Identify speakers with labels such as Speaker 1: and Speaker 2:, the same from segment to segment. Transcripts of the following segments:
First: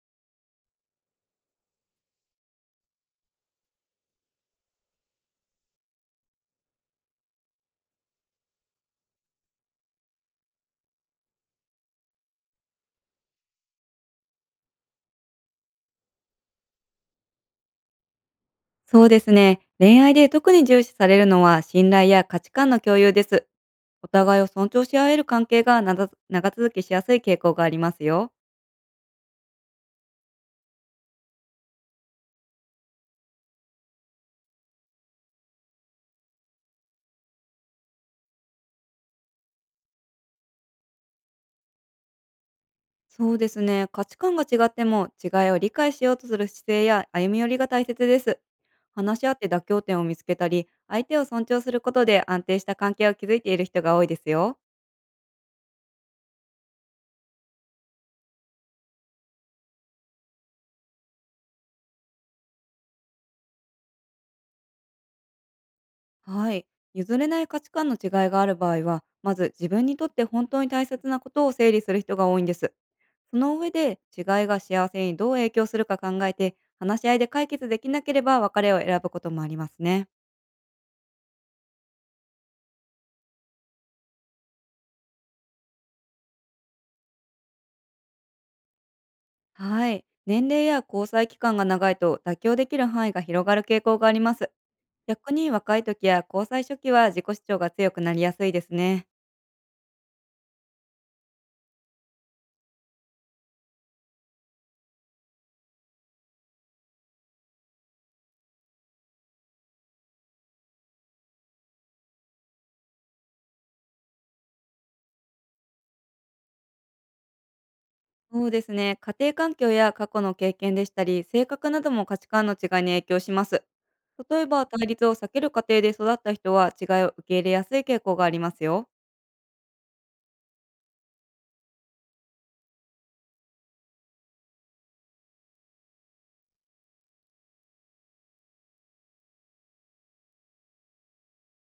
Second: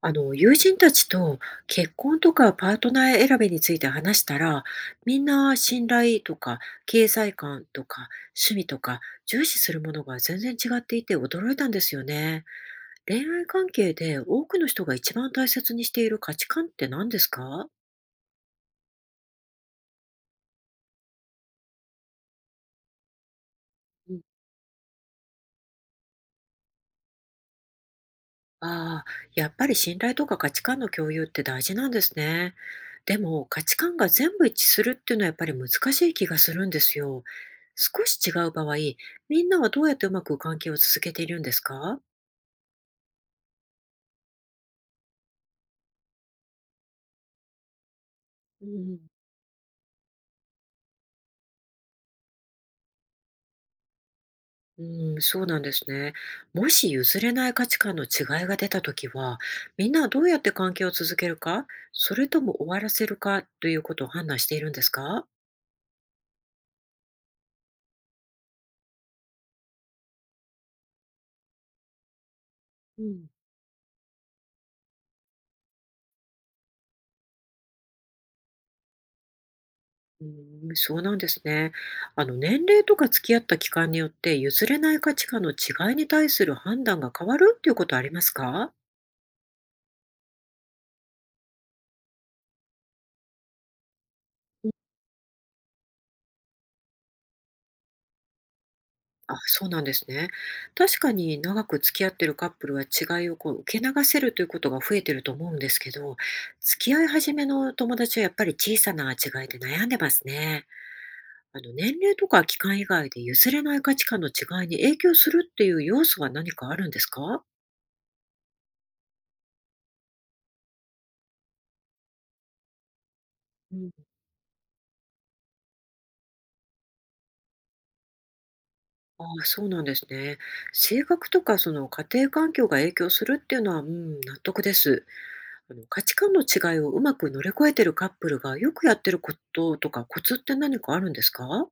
Speaker 1: あの、友人たちと結婚とかパートナー選びについて話したら、みんな信頼とか経済観とか趣味とか重視するものが全然違っていて驚いたんですよね。恋愛関係で多くの人が一番大切にしている価値観って何ですか？
Speaker 2: そうですね。恋愛で特に重視されるのは、信頼や価値観の共有です。お互いを尊重し合える関係がなざ長続きしやすい傾向がありますよ。
Speaker 1: ああ、やっぱり信頼とか価値観の共有って大事なんですね。でも価値観が全部一致するっていうのはやっぱり難しい気がするんですよ。少し違う場合、みんなはどうやってうまく関係を続けているんですか？
Speaker 2: そうですね。価値観が違っても、違いを理解しようとする姿勢や歩み寄りが大切です。
Speaker 1: うん、
Speaker 2: 話し合って妥協点を見つけたり、相手を尊重することで、安定した関係を築いている人が多いですよ。
Speaker 1: うん、そうなんですね。もし譲れない価値観の違いが出たときは、みんなはどうやって関係を続けるか、それとも終わらせるかということを判断しているんですか？
Speaker 2: はい。譲れない価値観の違いがある場合は、まず自分にとって本当に大切なことを整理する人が多いんです。
Speaker 1: うん、
Speaker 2: その上で、違いが幸せにどう影響するか考えて、話し合いで解決できなければ、別れを選ぶこともありますね。
Speaker 1: うーん、そうなんですね。あの、年齢とか付き合った期間によって譲れない価値観の違いに対する判断が変わるっていうことありますか？
Speaker 2: はい。年齢や交際期間が長いと、妥協できる範囲が広がる傾向があります。逆に若い時や交際初期は、自己主張が強くなりやすいですね。
Speaker 1: あ、そうなんですね。確かに長く付き合ってるカップルは違いをこう受け流せるということが増えてると思うんですけど、付き合い始めの友達はやっぱり小さな違いで悩んでますね。あの、年齢とか期間以外で譲れない価値観の違いに影響するっていう要素は何かあるんですか？
Speaker 2: そうですね。家庭環境や過去の経験でしたり、性格なども価値観の違いに影響します。
Speaker 1: うん。
Speaker 2: 例えば、対立を避ける過程で育った人は、違いを受け入れやすい傾向がありますよ。
Speaker 1: ああ、そうなんですね。性格とかその家庭環境が影響するっていうのは、うん、納得です。あの価値観の違いをうまく乗り越えてるカップルがよくやってることとかコツって何かあるんですか？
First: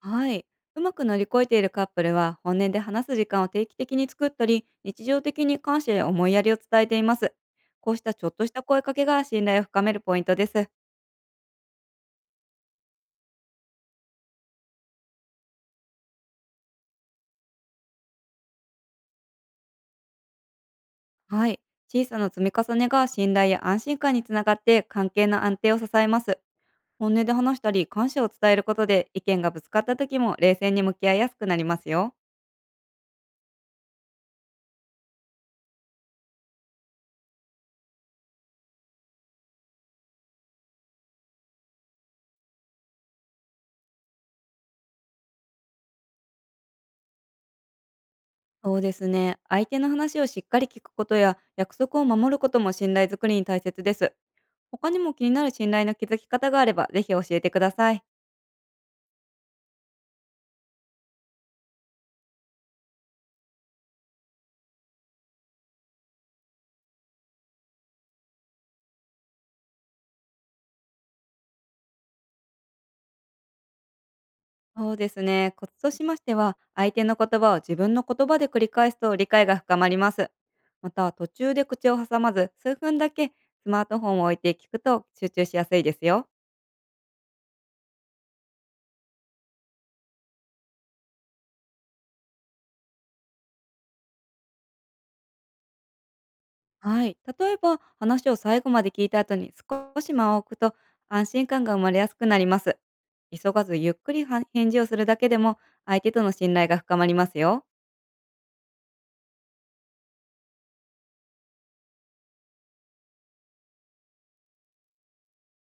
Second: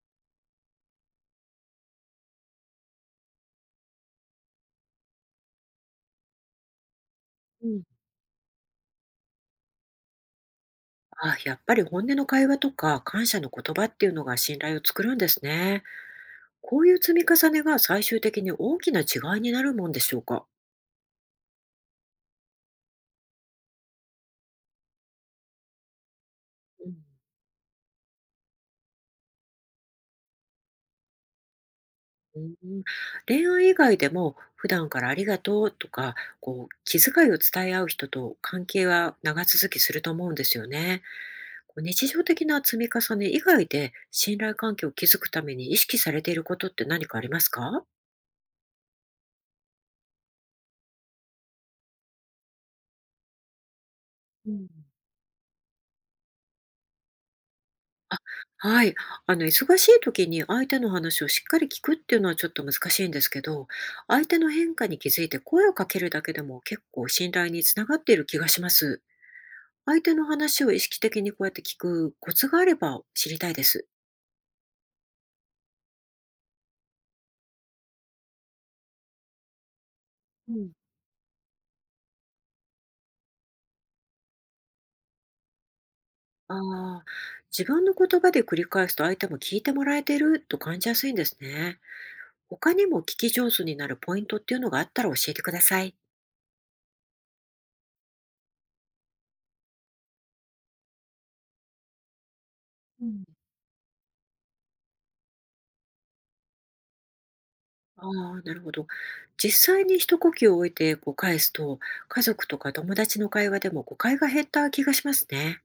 Speaker 2: はい。うまく乗り越えているカップルは、本音で話す時間を定期的に作ったり、日常的に感謝や思いやりを伝えています。
Speaker 1: うん、
Speaker 2: こうしたちょっとした声かけが、信頼を深めるポイントです。
Speaker 1: あ、やっぱり本音の会話とか感謝の言葉っていうのが信頼を作るんですね。こういう積み重ねが最終的に大きな違いになるもんでしょうか。
Speaker 2: はい。小さな積み重ねが信頼や安心感につながって、関係の安定を支えます。
Speaker 1: うん
Speaker 2: 本音で話したり、感謝を伝えることで、意見がぶつかった時も冷静に向き合いやすくなりますよ。
Speaker 1: うん、恋愛以外でも普段からありがとうとか、こう気遣いを伝え合う人と関係は長続きすると思うんですよね。こう日常的な積み重ね以外で信頼関係を築くために意識されていることって何かありますか？
Speaker 2: そうですね。相手の話をしっかり聞くことや、約束を守ることも信頼づくりに大切です。
Speaker 1: うん。
Speaker 2: 他にも気になる信頼の築き方があれば、ぜひ教えてください。
Speaker 1: あ、はい。あの忙しい時に相手の話をしっかり聞くっていうのはちょっと難しいんですけど、相手の変化に気づいて声をかけるだけでも結構信頼につながっている気がします。相手の話を意識的にこうやって聞くコツがあれば知りたいです。
Speaker 2: そうですね。コツとしましては、相手の言葉を自分の言葉で繰り返すと理解が深まります。
Speaker 1: うん、
Speaker 2: また、途中で口を挟まず、数分だけスマートフォンを置いて聞くと集中しやすいですよ。
Speaker 1: ああ、自分の言葉で繰り返すと相手も聞いてもらえてると感じやすいんですね。他にも聞き上手になるポイントっていうのがあったら教えてください。
Speaker 2: はい。例えば、話を最後まで聞いた後に少し間を置くと、安心感が生まれやすくなります。
Speaker 1: うん、
Speaker 2: 急がずゆっくりは返事をするだけでも、相手との信頼が深まりますよ。
Speaker 1: ああ、なるほど。実際に一呼吸を置いてこう返すと、家族とか友達の会話でも誤解が減った気がしますね。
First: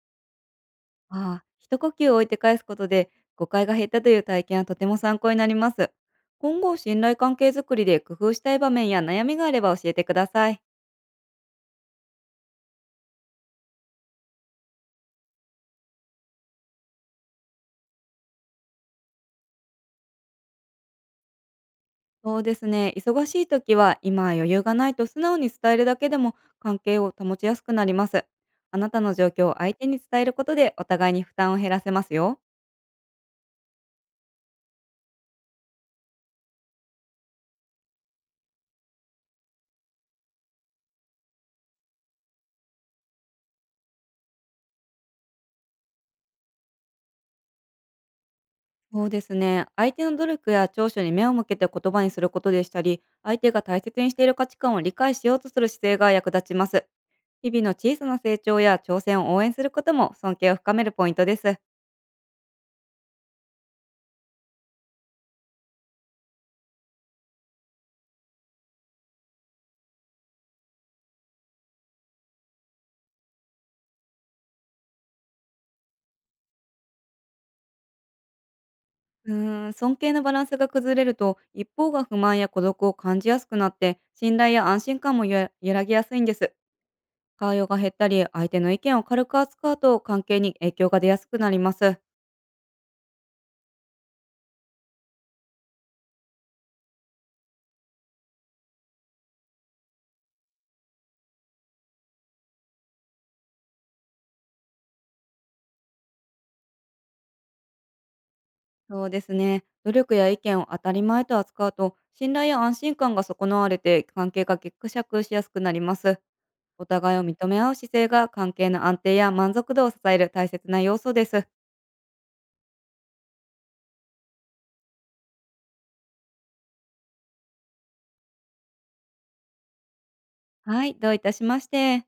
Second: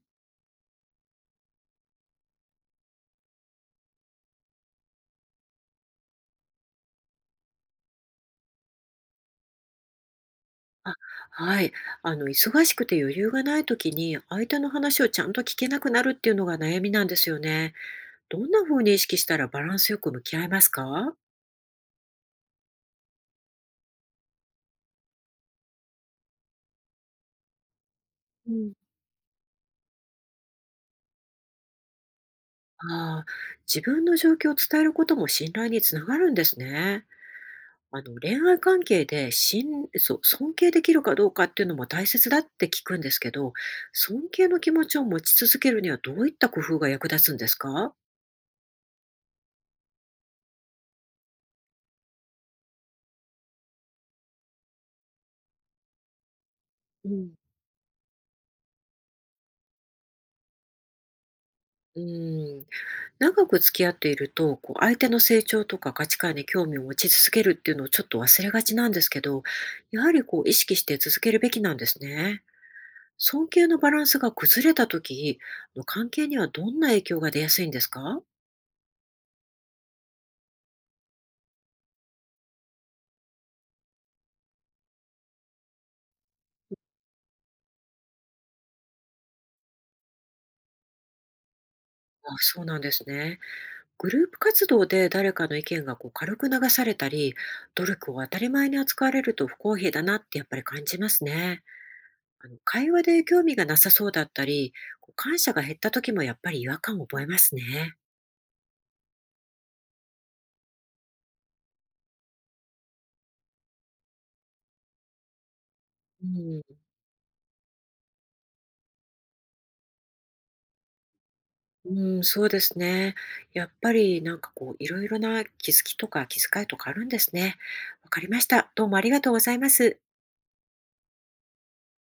Speaker 2: ああ、一呼吸置いて返すことで誤解が減ったという体験は、とても参考になります。今後、信頼関係づくりで工夫したい場面や悩みがあれば教えてください。
Speaker 1: あ、はい。あの、忙しくて余裕がない時に相手の話をちゃんと聞けなくなるっていうのが悩みなんですよね。どんな風に意識したらバランスよく向き合えますか？
Speaker 2: そうですね、忙しい時は、今は余裕がないと素直に伝えるだけでも、関係を保ちやすくなります。
Speaker 1: うん。
Speaker 2: あなたの状況を相手に伝えることで、お互いに負担を減らせますよ。
Speaker 1: ああ、自分の状況を伝えることも信頼につながるんですね。あの、恋愛関係で信そう、尊敬できるかどうかっていうのも大切だって聞くんですけど、尊敬の気持ちを持ち続けるにはどういった工夫が役立つんですか？
Speaker 2: そうですね、相手の努力や長所に目を向けて言葉にすることでしたり、相手が大切にしている価値観を理解しようとする姿勢が役立ちます。
Speaker 1: うん。
Speaker 2: 日々の小さな成長や挑戦を応援することも、尊敬を深めるポイントです。
Speaker 1: うん、長く付き合っていると、こう、相手の成長とか価値観に興味を持ち続けるっていうのをちょっと忘れがちなんですけど、やはりこう意識して続けるべきなんですね。尊敬のバランスが崩れた時、の関係にはどんな影響が出やすいんですか？
Speaker 2: 尊敬のバランスが崩れると、一方が不満や孤独を感じやすくなって、信頼や安心感もゆ揺らぎやすいんです。会話が減ったり、相手の意見を軽く扱うと、関係に影響が出やすくなります。
Speaker 1: あ、そうなんですね。グループ活動で誰かの意見がこう軽く流されたり、努力を当たり前に扱われると不公平だなってやっぱり感じますね。あの会話で興味がなさそうだったり、こう感謝が減った時もやっぱり違和感を覚えますね。
Speaker 2: そうですね。努力や意見を当たり前と扱うと、信頼や安心感が損なわれて、関係がぎくしゃくしやすくなります。
Speaker 1: うん、
Speaker 2: お互いを認め合う姿勢が、関係の安定や満足度を支える大切な要素です。
Speaker 1: うん、そうですね。やっぱりなんかこういろいろな気づきとか気遣いとかあるんですね。わかりました。どうもありがとうございます。
Speaker 2: はい、どういたしまして。